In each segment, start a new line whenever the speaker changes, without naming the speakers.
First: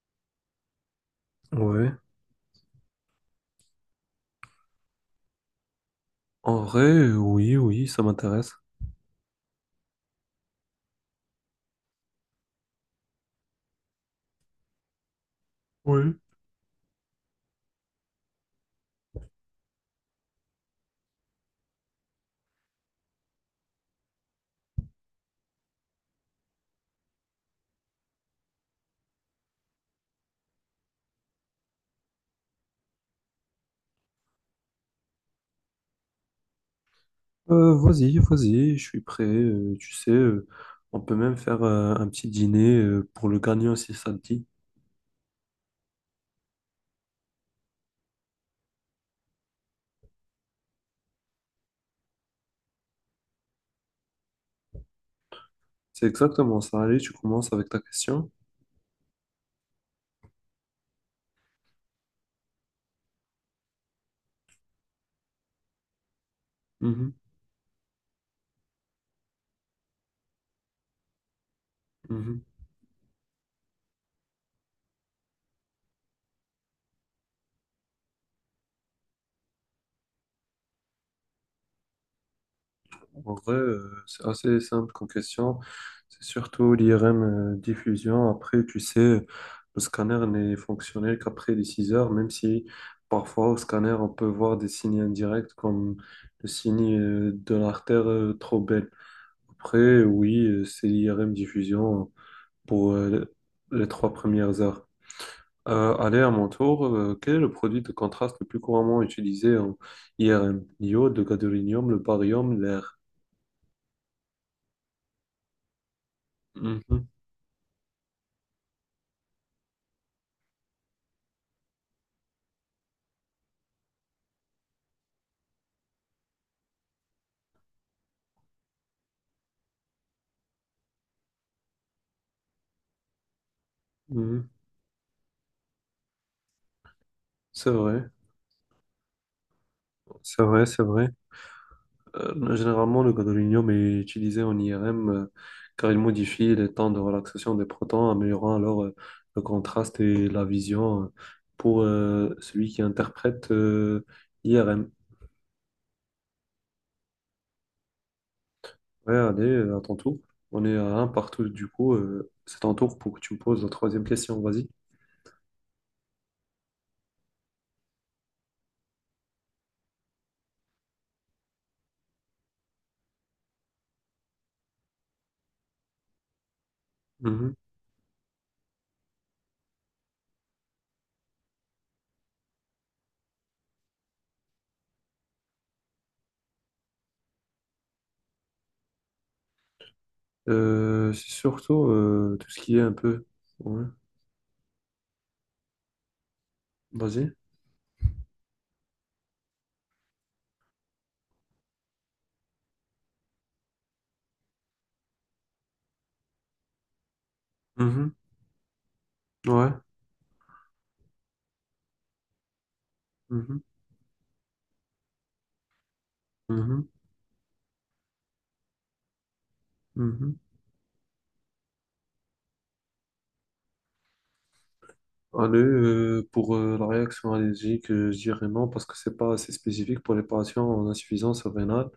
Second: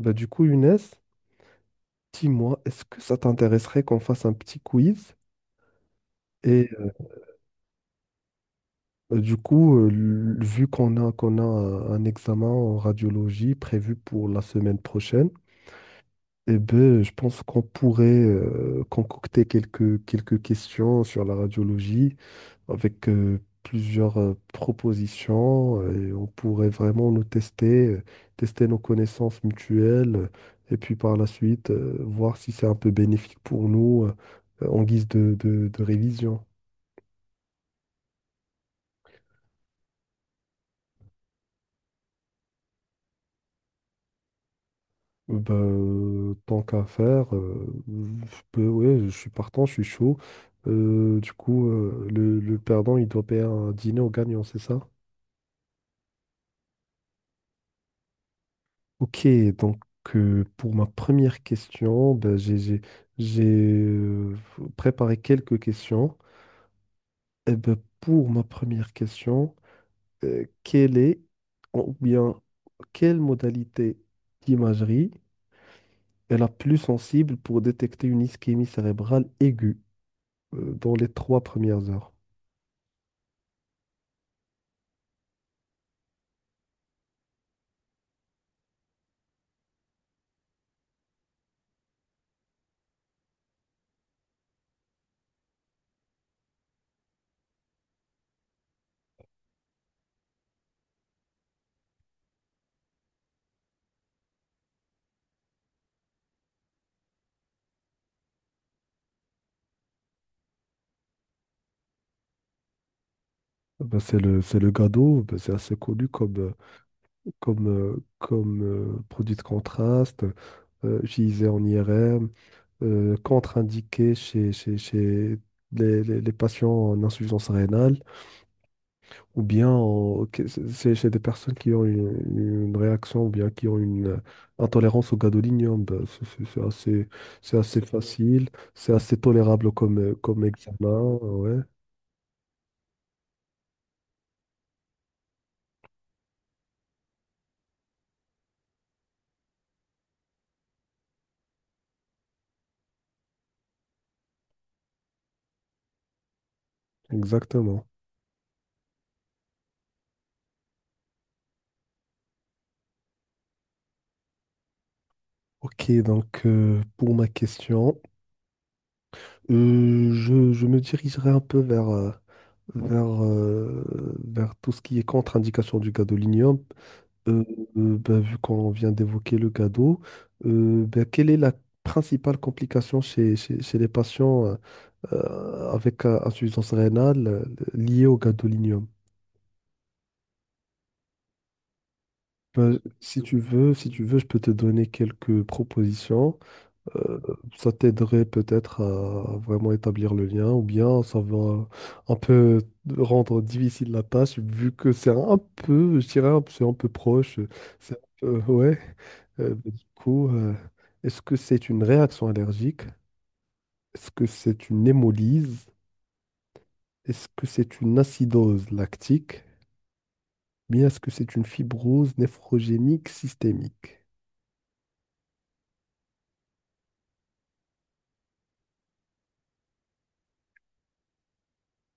Bah, du coup, Younes,
Ouais.
dis-moi, est-ce que ça t'intéresserait qu'on fasse un petit quiz?
En
Et
vrai, oui, oui, ça m'intéresse.
bah, du coup, vu qu'on a un examen en radiologie prévu pour la semaine prochaine,
Oui.
eh ben, je pense qu'on pourrait concocter quelques questions sur la radiologie avec plusieurs propositions et on pourrait vraiment nous tester nos connaissances mutuelles et puis par la suite voir si c'est un peu bénéfique pour nous en guise de révision.
Vas-y, je suis prêt. Tu sais, on peut même faire un petit dîner pour le gagnant si ça te dit.
Ben tant qu'à faire, ouais, je suis partant, je suis chaud. Du coup, le perdant, il doit payer un dîner au gagnant, c'est ça?
C'est exactement ça. Allez, tu commences avec ta question.
Ok, donc pour ma première question, ben, j'ai préparé quelques questions.
Mhm,
Et ben, pour ma première question, quelle est ou bien
mhm.
quelle modalité d'imagerie est la plus sensible pour détecter une ischémie cérébrale aiguë dans les trois premières heures?
En vrai, c'est assez simple comme question. C'est surtout l'IRM diffusion. Après, tu sais, le scanner n'est fonctionnel qu'après les 6 heures, même si parfois au scanner, on peut voir des signes indirects comme le signe de l'artère trop belle. Après, oui, c'est l'IRM diffusion pour les 3 premières heures. Allez, à mon tour, quel est le produit de contraste le plus couramment utilisé en IRM? L'iode, le gadolinium, le barium, l'air.
Eh ben, c'est le GADO, ben, c'est assez connu comme, euh,
Mhm.
comme, euh, comme euh, produit de contraste, utilisé en IRM, contre-indiqué chez les patients en insuffisance rénale, ou bien c'est chez des personnes qui ont une réaction, ou bien qui ont une
Mhm.
intolérance au gadolinium. Ben, c'est
C'est
assez
vrai,
facile, c'est assez tolérable
c'est
comme
vrai,
examen.
c'est vrai.
Ouais,
Généralement, le gadolinium est utilisé en IRM, car il modifie les temps de relaxation des protons, améliorant alors le contraste et la vision, pour celui qui interprète IRM.
exactement.
Ouais, allez, à ton tour. On est à un partout, du coup, c'est ton tour pour que tu me poses la troisième question, vas-y.
Ok, donc pour ma question, je me dirigerai un peu vers, euh, vers tout ce qui est contre-indication du gadolinium. Euh,
Mhm.
ben, vu qu'on vient d'évoquer le gado, ben, quelle est la principale complication chez les patients avec insuffisance rénale liée au gadolinium?
C'est surtout tout ce qui
Ben,
est un
si
peu...
tu veux,
Ouais,
si tu veux, je peux te donner quelques propositions. euh,
vas-y.
Ça t'aiderait peut-être à vraiment établir le lien, ou bien ça va un peu rendre difficile la tâche, vu que c'est un peu, je dirais, c'est un peu proche,
Mhm.
ouais.
Ouais.
Bah, du coup, est-ce que c'est une réaction allergique?
Mhm.
Est-ce que c'est une hémolyse?
Mhm,
Est-ce que c'est une acidose lactique?
mhm.
Bien, est-ce que c'est une fibrose nephrogénique systémique?
Allez, pour la réaction allergique, je dirais non parce que c'est pas assez spécifique pour les patients en insuffisance rénale.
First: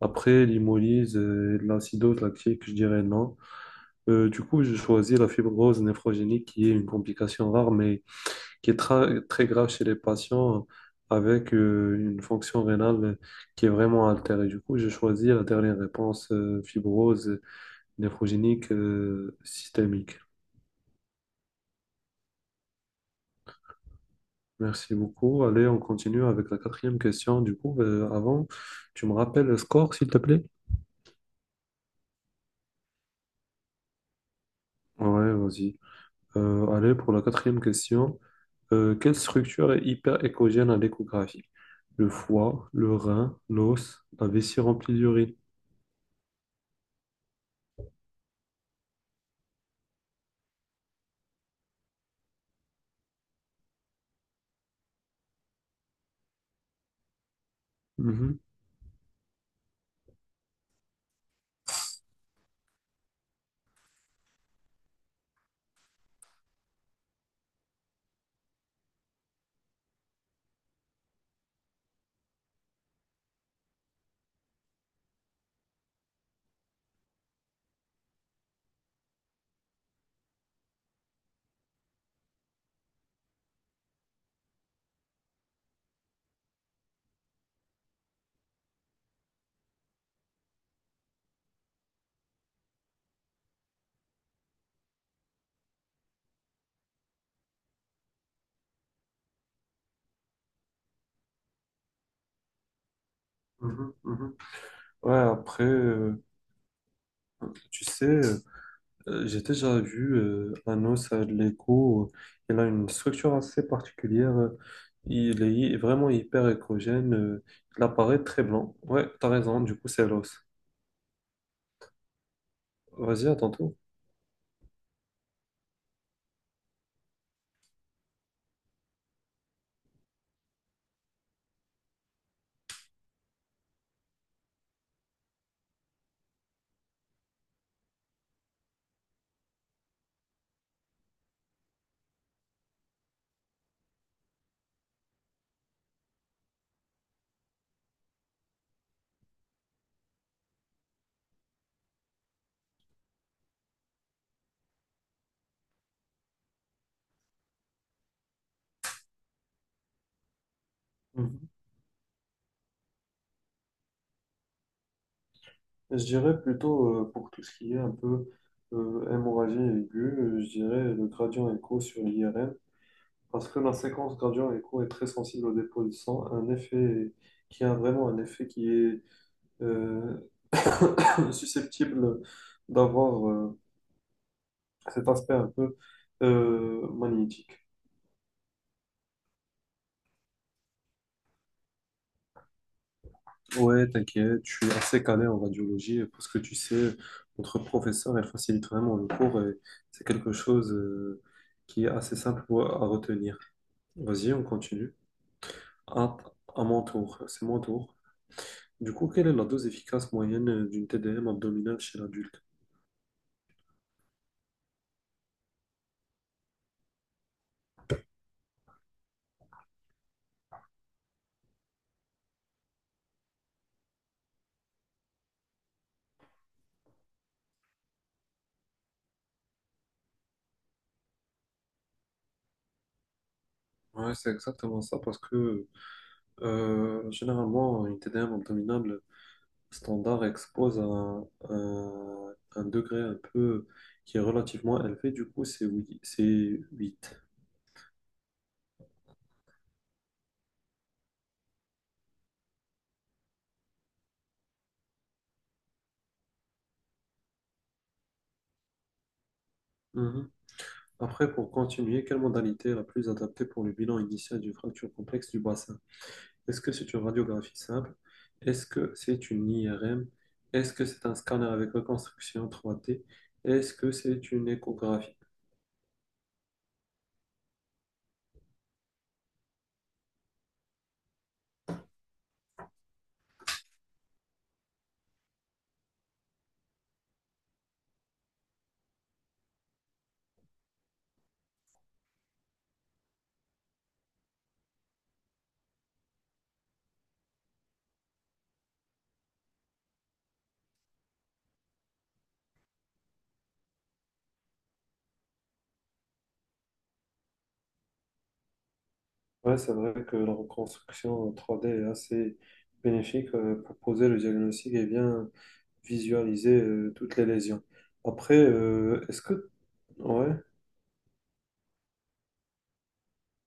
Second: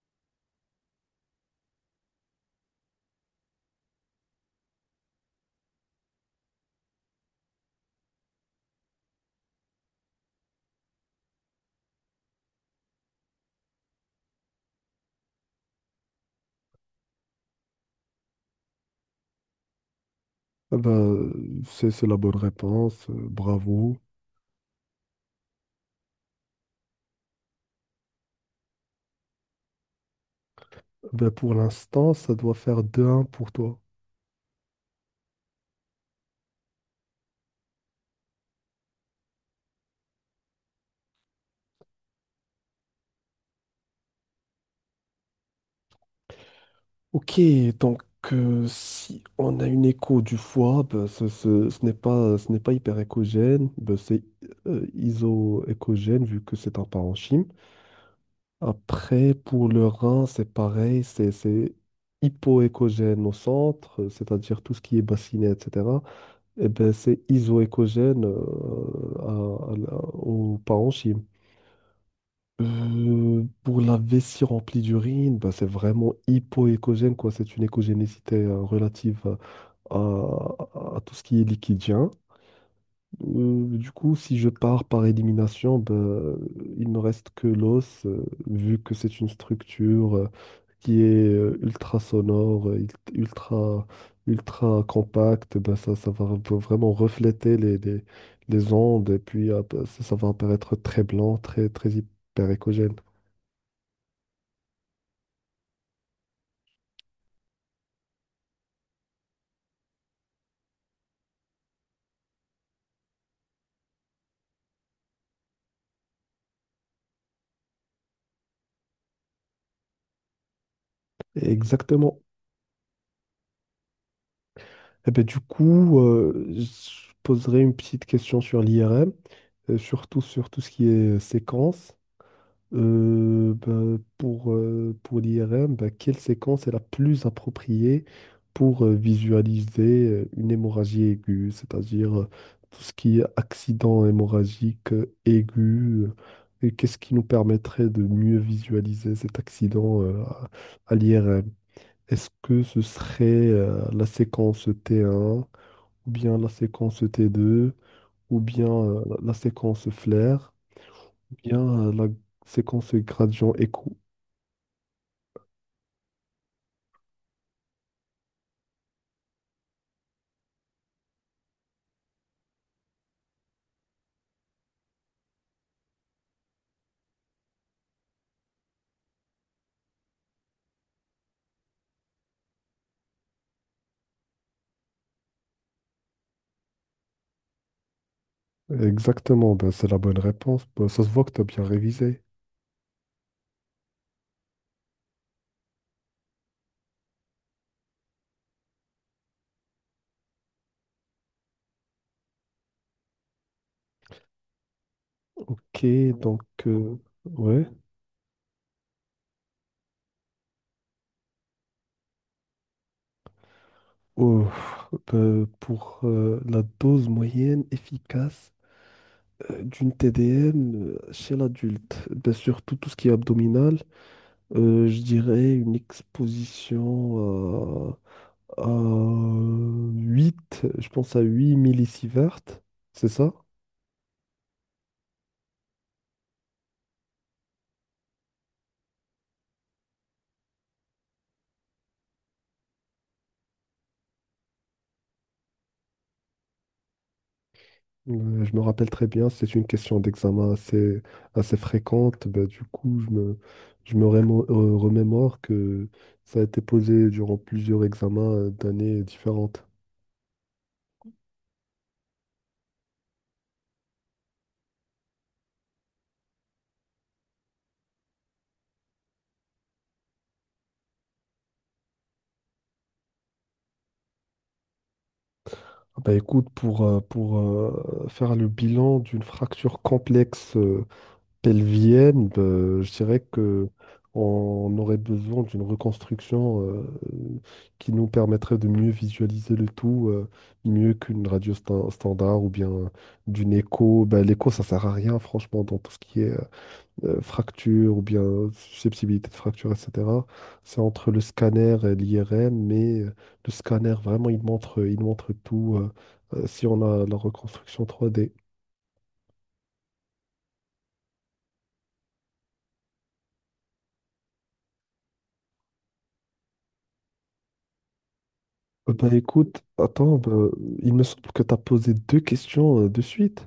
Après, l'hémolyse et de l'acidose lactique, je dirais non. Du coup, je choisis la fibrose néphrogénique qui est une complication rare mais qui est très grave chez les patients avec une fonction rénale qui est vraiment altérée. Du coup, je choisis la dernière réponse, fibrose néphrogénique systémique.
Ah bah, c'est la bonne réponse, bravo.
Merci beaucoup. Allez, on continue avec la quatrième question. Du coup, avant, tu me rappelles le score, s'il te plaît?
Ben, pour l'instant, ça doit faire deux 1 pour toi.
Ouais, vas-y. Allez, pour la quatrième question. Quelle structure est hyper écogène à l'échographie? Le foie, le rein, l'os, la vessie remplie d'urine.
Ok, donc si on a une écho du foie, ben, ce n'est pas hyperéchogène, ben, c'est isoéchogène vu que c'est un parenchyme.
Mhm,
Après, pour le rein, c'est pareil, c'est hypoéchogène au centre, c'est-à-dire tout ce qui est bassinet, etc. Et ben, c'est isoéchogène au parenchyme. Pour la vessie remplie d'urine, bah, c'est vraiment hypoécogène, quoi. C'est une écogénécité relative à tout ce qui est liquidien. Du coup, si je pars par élimination, bah, il me reste que l'os, vu que c'est une structure qui est ultra sonore, ultra compacte. Bah, ça va vraiment refléter les ondes et puis ça, ça, va apparaître très blanc, très, très hyper.
mhm, mhm. Ouais, après, tu sais. J'ai déjà vu un os à l'écho. Il a une structure assez particulière. Il est vraiment hyper échogène. Il apparaît très blanc. Ouais, t'as raison. Du coup, c'est l'os.
Exactement.
Vas-y, à tantôt.
Et ben, du coup, je poserai une petite question sur l'IRM, surtout sur tout ce qui est séquence. Ben, pour l'IRM, ben, quelle séquence est la plus appropriée pour visualiser une hémorragie aiguë, c'est-à-dire tout ce qui est accident hémorragique aigu, et qu'est-ce qui nous permettrait de mieux visualiser cet accident à l'IRM? Est-ce que ce serait la séquence T1, ou bien la séquence T2, ou bien la séquence flair, ou
Mhm.
bien la séquence gradient écho?
Je dirais plutôt, pour tout ce qui est un peu hémorragie aiguë, je dirais le gradient écho sur l'IRM parce que la séquence gradient écho est très sensible au dépôt de sang, un effet qui a vraiment un effet qui est euh, susceptible d'avoir cet aspect un peu magnétique.
Exactement, ben, c'est la bonne réponse. Ben, ça se voit que tu as bien révisé.
Ouais, t'inquiète, je suis assez calé en radiologie parce que tu sais, notre professeur, elle facilite vraiment le cours et c'est quelque chose qui est assez simple à retenir. Vas-y, on continue.
Ok,
À,
donc,
à mon
euh,
tour, c'est mon
ouais.
tour. Du coup, quelle est la dose efficace moyenne d'une TDM abdominale chez l'adulte?
Oh, ben, pour la dose moyenne efficace d'une TDM chez l'adulte, ben, surtout tout ce qui est abdominal, je dirais une exposition. 8, je pense à 8 millisieverts, c'est ça?
Ouais, c'est exactement ça parce que généralement, une TDM abdominale standard expose un degré un peu qui est relativement élevé, du coup c'est 8. C'est huit.
Je me rappelle très bien, c'est une question d'examen assez fréquente. Bah, du coup, je me remémore que ça a été posé durant plusieurs examens d'années différentes.
Mhm. Après, pour continuer, quelle modalité est la plus adaptée pour le bilan initial d'une fracture complexe du bassin? Est-ce que c'est une radiographie simple? Est-ce que c'est une IRM? Est-ce que c'est un scanner avec reconstruction 3D? Est-ce que c'est une échographie?
Ah bah, écoute, pour faire le bilan d'une fracture complexe pelvienne, ben, je dirais que on aurait besoin d'une reconstruction qui nous permettrait de mieux visualiser le tout, mieux qu'une radio standard ou bien d'une écho. Ben, l'écho, ça sert à rien, franchement, dans tout ce qui est fracture ou bien susceptibilité de fracture, etc. C'est entre le scanner et l'IRM, mais le scanner, vraiment, il montre tout si on a la reconstruction 3D.
Ouais, c'est vrai que la reconstruction 3D est assez bénéfique, pour poser le diagnostic et bien visualiser toutes les lésions. Après,
Bah
est-ce que...
écoute, attends,
Ouais,
bah, il me semble que tu as posé deux questions de suite.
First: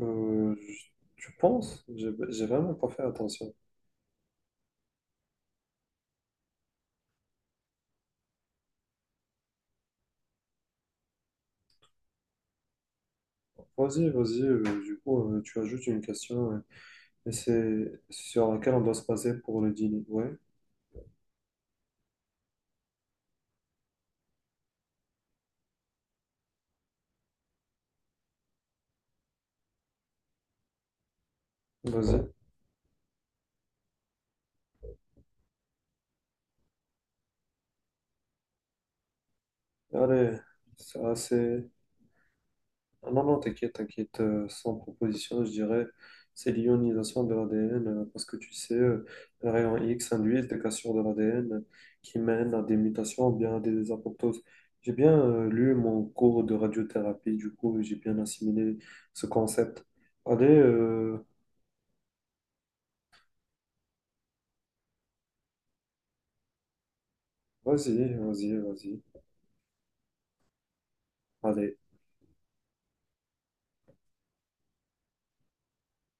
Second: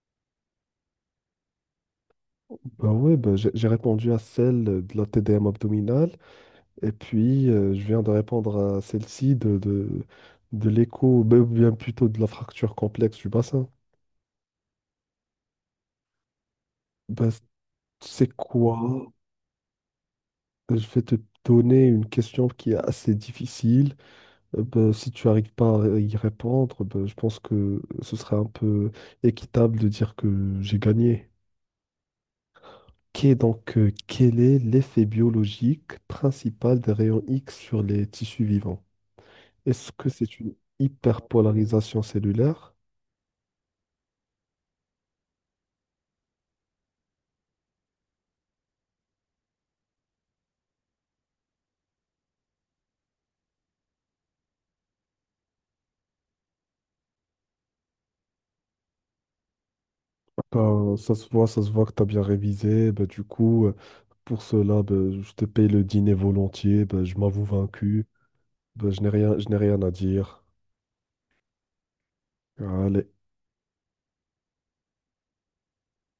euh, je- tu penses? J'ai vraiment pas
Bah
fait
ouais, bah, j'ai
attention.
j'ai répondu à celle de la TDM abdominale et puis je viens de répondre à celle-ci de l'écho, bah, ou bien plutôt de la fracture complexe du bassin.
Vas-y, vas-y, du coup, tu ajoutes une question
Bah,
et c'est
c'est
sur laquelle on doit se
quoi?
baser pour le dîner. Ouais,
Je vais te donner une question qui est assez difficile. Bah, si tu n'arrives pas à y répondre, bah, je pense que ce serait un peu équitable de dire que j'ai gagné.
vas-y.
Qu'est Donc, quel est l'effet biologique principal des rayons X sur les tissus vivants? Est-ce que c'est
Allez,
une
ça c'est...
hyperpolarisation cellulaire?
Ah non, non, t'inquiète, t'inquiète, sans proposition, je dirais, c'est l'ionisation de l'ADN, parce que tu sais, les rayons X induisent des cassures de l'ADN qui mènent à des mutations ou bien à des apoptoses. J'ai bien lu mon cours de radiothérapie, du coup, j'ai bien assimilé ce concept. Allez,
Ben, ça se voit que tu as bien révisé. Ben, du coup, pour cela, ben, je te paye le dîner volontiers. Ben, je m'avoue vaincu.
vas-y, vas-y,
Ben,
vas-y,
je n'ai rien à dire.
allez.
Allez.